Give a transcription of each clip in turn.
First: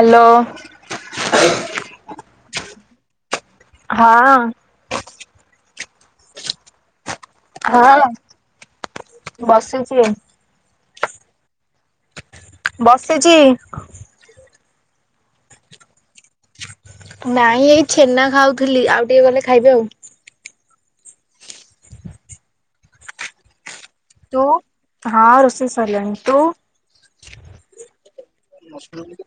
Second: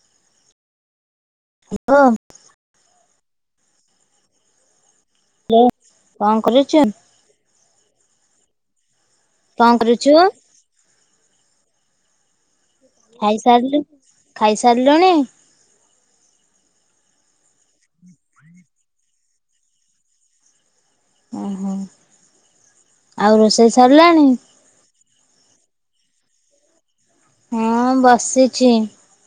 Hello. Hello. [unintelligible] ହଁ। Hello କଣ କରୁଚ? ହଁ। କଣ ବସିଛି କରୁଛୁ? ବସିଛି। ଖାଇସାରଲୁ ଖାଇସାରଲୁଣି? ନାଇଁ ଏଇ ଛେନା ଖାଉଥୁଲି ଆଉ ଟିକେ ଗଲେ ଖାଇବି ଆଉ। ହୁଁ ହୁଁ ଆଉ ରୋଷେଇ ସ ତୁ ହଁ ରୋଷେଇ ସଇଲାଣି ତୁ? ହୁଁ ବସି କାଲି ମସରୁମ୍।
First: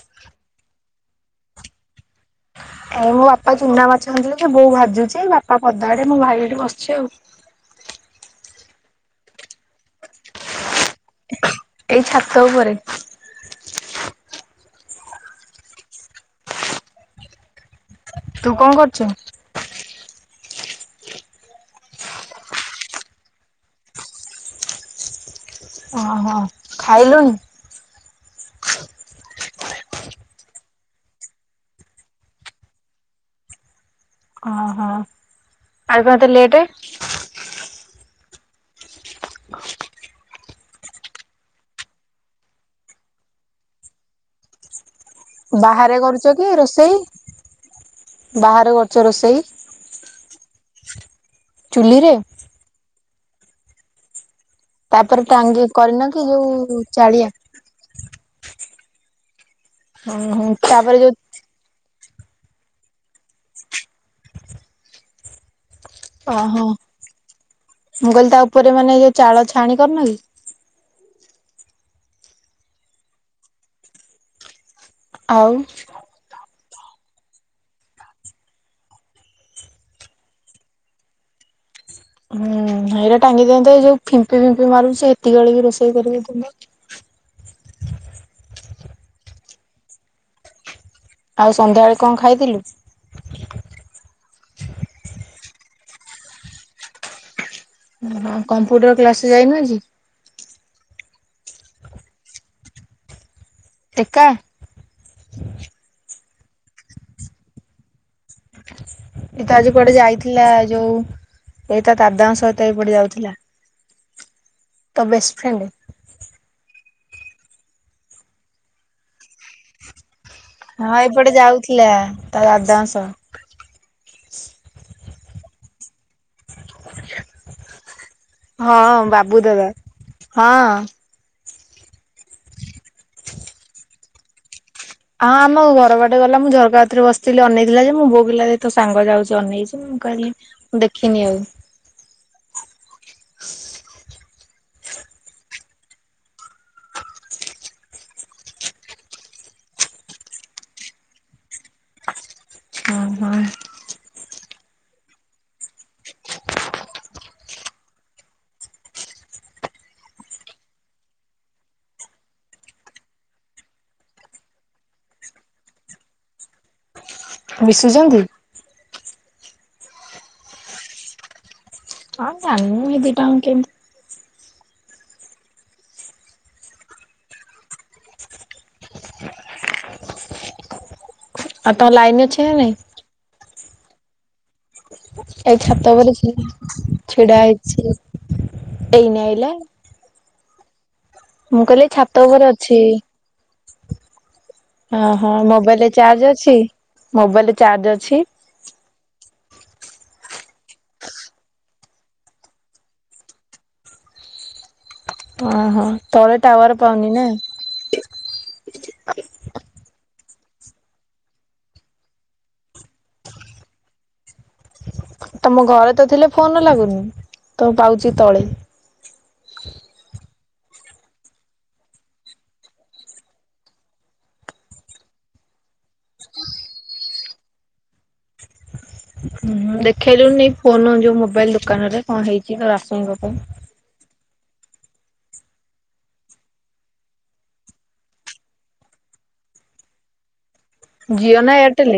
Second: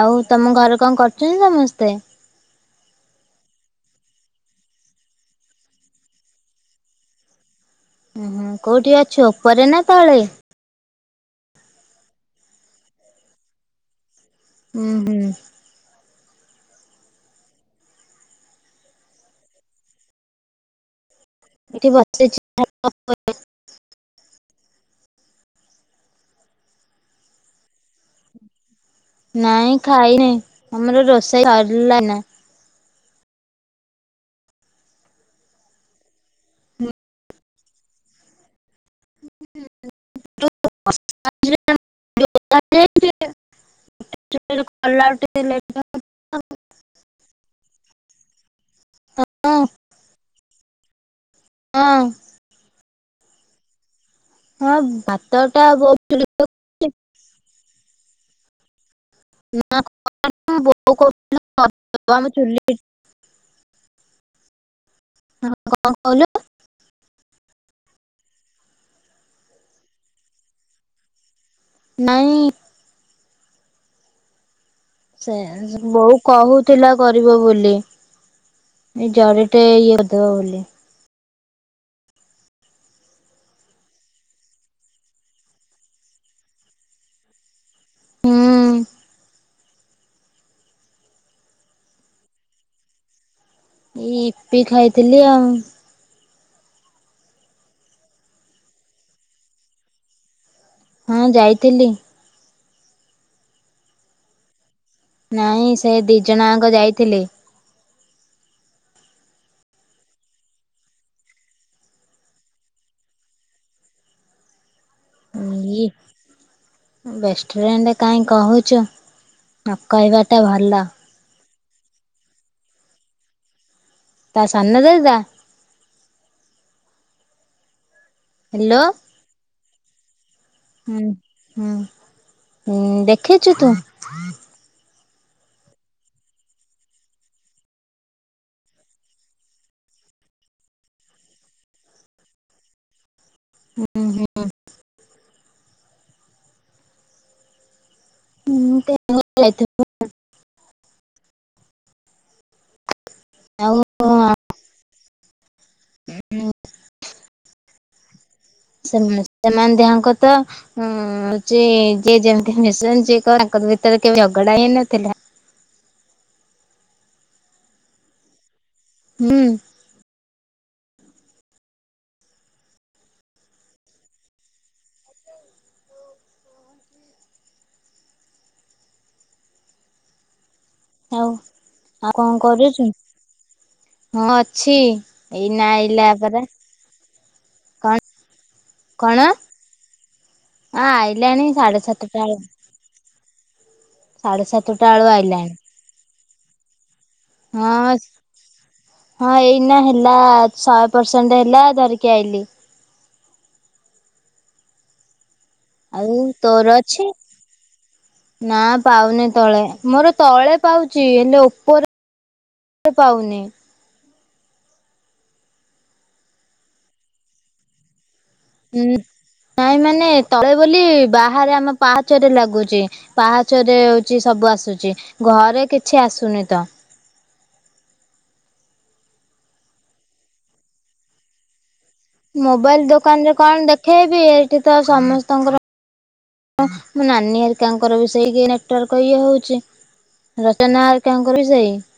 ଆଉ ତମ ଘରେ କଁ କରୁଚନ୍ତି ସମସ୍ତେ? ଏ ମୋ ବାପା ଚୁନା ମାଛ ହାଣିଥିଲେ ଯେ ବୋଉ ଭାଜୁଚି ବାପା ପଦା ଆଡ଼େ ମୋ ଭାଇ ଏଇଠି ବସିଚି ଆଉ। ଉଁ ହୁଁ କୋଉଠି ଅଛୁ ଉପରେ ନା ତଳେ? ଏଇ ଛାତ ଉପରେ। ଉଁ ହୁଁ। ତୁ କଁ କରଚୁ? ଏଠି ବସିଚି। [inaudible] ଅହ ଖାଇଲୁଣିି? ନାଇଁ ଖାଇନେଇ ଆମର ରୋଷେଇ ସରଲାନା। ଅହ ଆଜି କଁ ଏତେ ଲେଟେ? [inaudible] ବାହାରେ କରୁଚ କି ରୋଷେଇ? ବାହାରେ କରୁଚ ରୋଷେଇ? ହଁ ହଁ ଚୁଲିରେ? ହଁ ତାପରେ ଭାତ ଟା ଟାଙ୍ଗି କରିନ କି ଯୋଉ ବହୁତ ଚାଳିଆ? ନାଁ ହୁଁ ହୁଁ କରିନୁ ଏ ବଉ ତାପରେ କଉ ଯୋଉ ଲା [inaudible] ଆମ ଚୁଲି। କଣ କହିଲୁ ଅହ ମୁଁ କହିଲି ତା ଓପରେ ମାନେ ଇଏ ଚାଳ ଛାଆଣି କରିନ କି? ନାଇଁ। ଆଉ ସେୟା ବହୁ କହୁଥିଲା କରିବ ବୋଲି ଏ ଜରିଟେ ଇଏ ଦେବ ବୋଲି। ହୁଁ ହେଇରା ଟାଙ୍ଗି ଦିଅନ୍ତେ ଏ ଯୋଉ ଫିମ୍ପି ଫିମ୍ପି ମାରୁଚି ଏତିକି ବେଳେ ବି ରୋଷେଇ କରିହେଇଥାନ୍ତା। ହୁଁ। ଆଉ ସନ୍ଧ୍ୟା ବେଳେ କଁ ଖାଇଥିଲୁ? ଏଇ ଇପି ଖାଇଥିଲି ଆଉ। ଉଁ ହୁଁ କମ୍ପ୍ୟୁଟର୍ କ୍ଲାସ୍ ଯାଇନୁ ଆଜି? ହଁ ଯାଇଥିଲି। ଏକା? ନାଇଁ ସେ ଦି ଜଣ ଆଙ୍କ ଯାଇଥିଲେ। ଏଇ ତ ଆଜି କୁଆଡ଼େ ଯାଇଥିଲା ଯୋଉ ଏଇ ତା ଦାଦାଙ୍କ ସହିତ ଏଇପଟେ ଯାଉଥିଲା। ତ ବେଷ୍ ଫ୍ରେଣ୍ଡ୍। ବେଷ୍ଟ ଫ୍ରେଣ୍ଡ୍ କାହିଁ କହୁଚୁ ନ କହିବା ହଁ ଏପଟେ ଯାଉଥିଲା ତା ଦାଦାଙ୍କ ସହ। ତା ସାନ ଦାଦା? ହ୍ୟାଲୋ ହଁ ବାବୁ ଦାଦା ହଁ। ଉଁ ହୁଁ ଉଁ ଦେଖିଚୁ ତୁ? ଅଁ ଆମ ଘର ବାଟେ ଗଲା ମୁଁ ଝରକା କତିରେ ବସିଥିଲି ଅନେଇଥିଲା ଯେ ମୋ ବୋଉ କହିଲା ହେଇ ତୋ ସାଙ୍ଗ ଯାଉଚି ଅନେଇଚି। ମୁଁ କହିଲି ମୁଁ ଦେଖିନି ଆଉ। ଉଁ ହୁଁ। [unintelligible] ହଁ ହଁ। ଆଉ [unintelligible] [inaudible] ସେମା ସେମାନେ ଦିହାଙ୍କ ତ ହୁଁ ଚେ ଯେ ଯେମିତି ମିଶନ ଯିଏ କ ତାଙ୍କ ଭିତରେ କେବେ ଝଗଡା ହେଇ ନଥିଲା। ମିଶୁଚନ୍ତି? ହୁଁ। ହଁ ଜାଣୁଁ ଏ ଦିଟା ଅ କେମି ଆଉ ତମ ଆଉ ଲାଇନ କଣ ଅଛି ନା ନାଇଁ? କରୁଛୁ ହଁ ଅଛି। ଏଇ ଏଇନା ଛାତ ଆଇଲା ଉପରେ ଛି ପରା ଛିଡା ହେଇଛି କଣ ଏଇନେ ଏଲା। ଆଁ ଆଇଲାଣି ସାଢେ କହିଲି ଛାତ ସାତଟା ଏଳୁ ଉପରେ ଅଛି। ସାଢେ ସାତ ହଁ ହଁ ମୋବାଇଲରେ ଚାର୍ଜେ ଅଛି ମୋବାଇଲରେ ହଁ। ଚାର୍ଜେ ଅଛି। ହଁ ଏଇନା ହେଲା ଶହେ ପରସେଣ୍ଟ ହେଲା ଧରିକି ଆଇଲି। ଓହୋ ଆଉ ତଳେ ତୋର ଟାୱାର ଅଛି? ପାଉନି ନା। ନା ପାଉନି ତଳେ ମୋର ତଳେ ପାଉଚି ହେଲେ ଓପରେ ପାଉନି। ତମ ଘରେ ତ ଥିଲେ ଫୋନ ଲାଗୁନି ତ ପାଉଚି ତଳେ। ଉଁ ନାଇଁ ମାନେ ତଳେ ବୋଲି ବାହାରେ ଆମ ପାହାଚରେ ଲାଗୁଚି। ପାହାଚରରେ ହୋଚି ସବୁ ଆସୁଚି ଘରେ କିଛି ଆସୁନି ତ। ହୁଁ ଦେଖେଇଲୁନି ଫୋନ ଯୋଉ ମୋବାଇଲ ଦୋକାନରେ। କଣ ହେଇଛି ତୋ ମୋବାଇଲ ବାପାଙ୍କ ପାଇଁ। ଦୋକାନରେ କଣ ଦେଖେଇବି ଏଇଠି ତ ସମସ୍ତଙ୍କର ମୋ ନାନୀ ଘରିଙ୍କର ବି ସେଇ ନେଟୱାର୍କ ଇଏ ହୋ ଉଚି। ରଚନା ଆ ଜିଓ ହରିକାଙ୍କର ବି ନା ସେଇ। ଏୟାରଟେଲ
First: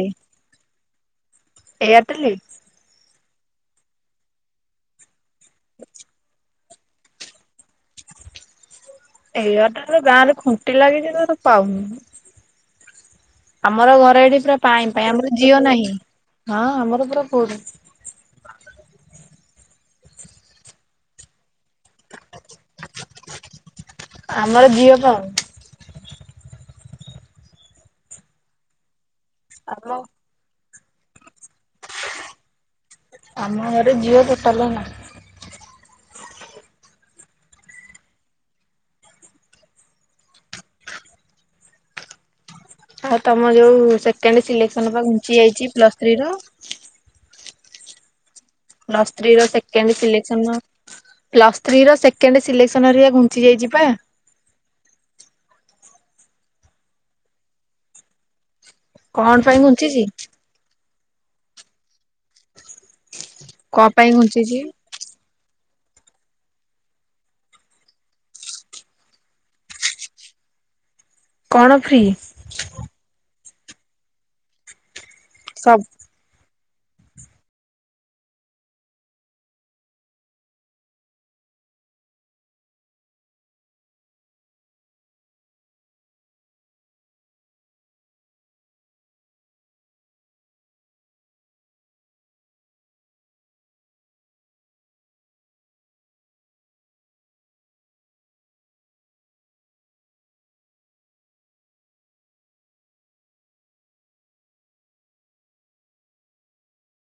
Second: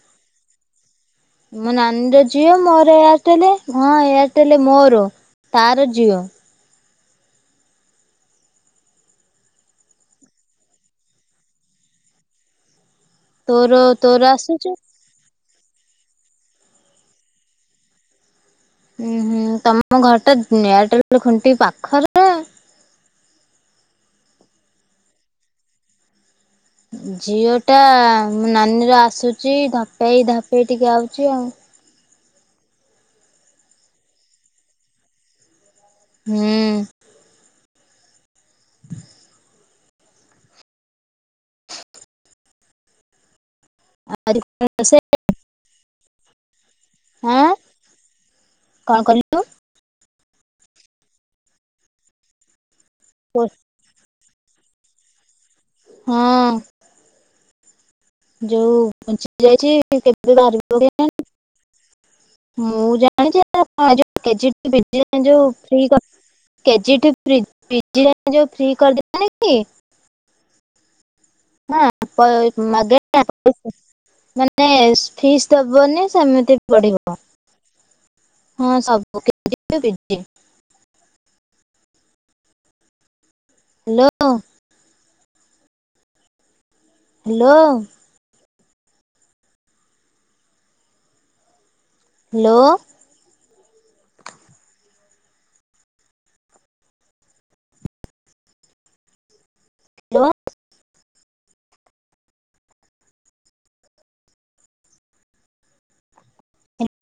ମୋ ନାନୀ ର ଏୟାରଟେଲ ଜିଅ ମୋର ଏୟାରଟେଲେ ହଁ ଏୟାରଟେଲେ ମୋର ତାର ଜିଅ। ଏୟାରଟେଲେ ଗାଁରେ ଖୁଣ୍ଟି ଲାଗିଚି ତୋର ପାଉନି। ତୋର ଆମର ଘରେ ତୋର ଏଠି ପୁରା ଆସୁଛି। ପାଇଁ। ପାଇଁ ଆମର ଜିଅ ନାହିଁ ହଁ ଆମର ପୁରା ଫୁଲୁ। ଉଁ ହୁଁ ତମ ଘର ଟା ନେୟାରଟେଲ ଖୁଣ୍ଟି ପାଖରେ। [inaudible] ଆମର ଜିଓ ପାଉନି। ଜିଓଟା ମୋ ନାନୀର ଆସୁଚି ଆମ ଧପେଇ ଧପେଇ ଟିକେ ଆଉଚି ଆଉ। ଆମ ଘରେ ଝିଅ କଟାଲ ନା ହୁଁ। ଆଉ ତମ ଯୋଉ ଆଜି ସେକେଣ୍ଡେ କଣ ସିଲେକ୍ସନ ରୋଷେଇ ଘୁଞ୍ଚି ଯାଇଚି ପ୍ଲସ ଥ୍ରୀ ର। ଆଁ। କଣ ପ୍ଲସ୍ ଥ୍ରୀ କହିଲୁ? ର ଶେକେଣ୍ଡେ ସିଲେକ୍ସନ ପ୍ଲସ୍ ଥ୍ରୀ ର ସେକେଣ୍ଡେ ସିଲେକ୍ସନ [unintelligible] ଘୁଞ୍ଚି ଯାଇଚି ପା। ହଁ ଯୋଉ କଣ ପାଇଁ ଘୁଞ୍ଚିଛି କଣ ପାଇଁ ଘୁଞ୍ଚିଛି [unintelligible] [unintelligible] [unintelligible] କଣ ଫ୍ରି [unintelligible] ହଁ ମାନେ ଫିସ୍ ସବୁ ଦବନି ସେମିତି ବି ପଢିବ ହଁ ସବୁ [unintelligible] ହ୍ୟାଲୋ। ହ୍ୟାଲୋ। ହ୍ୟାଲୋ। ହ୍ୟାଲୋ।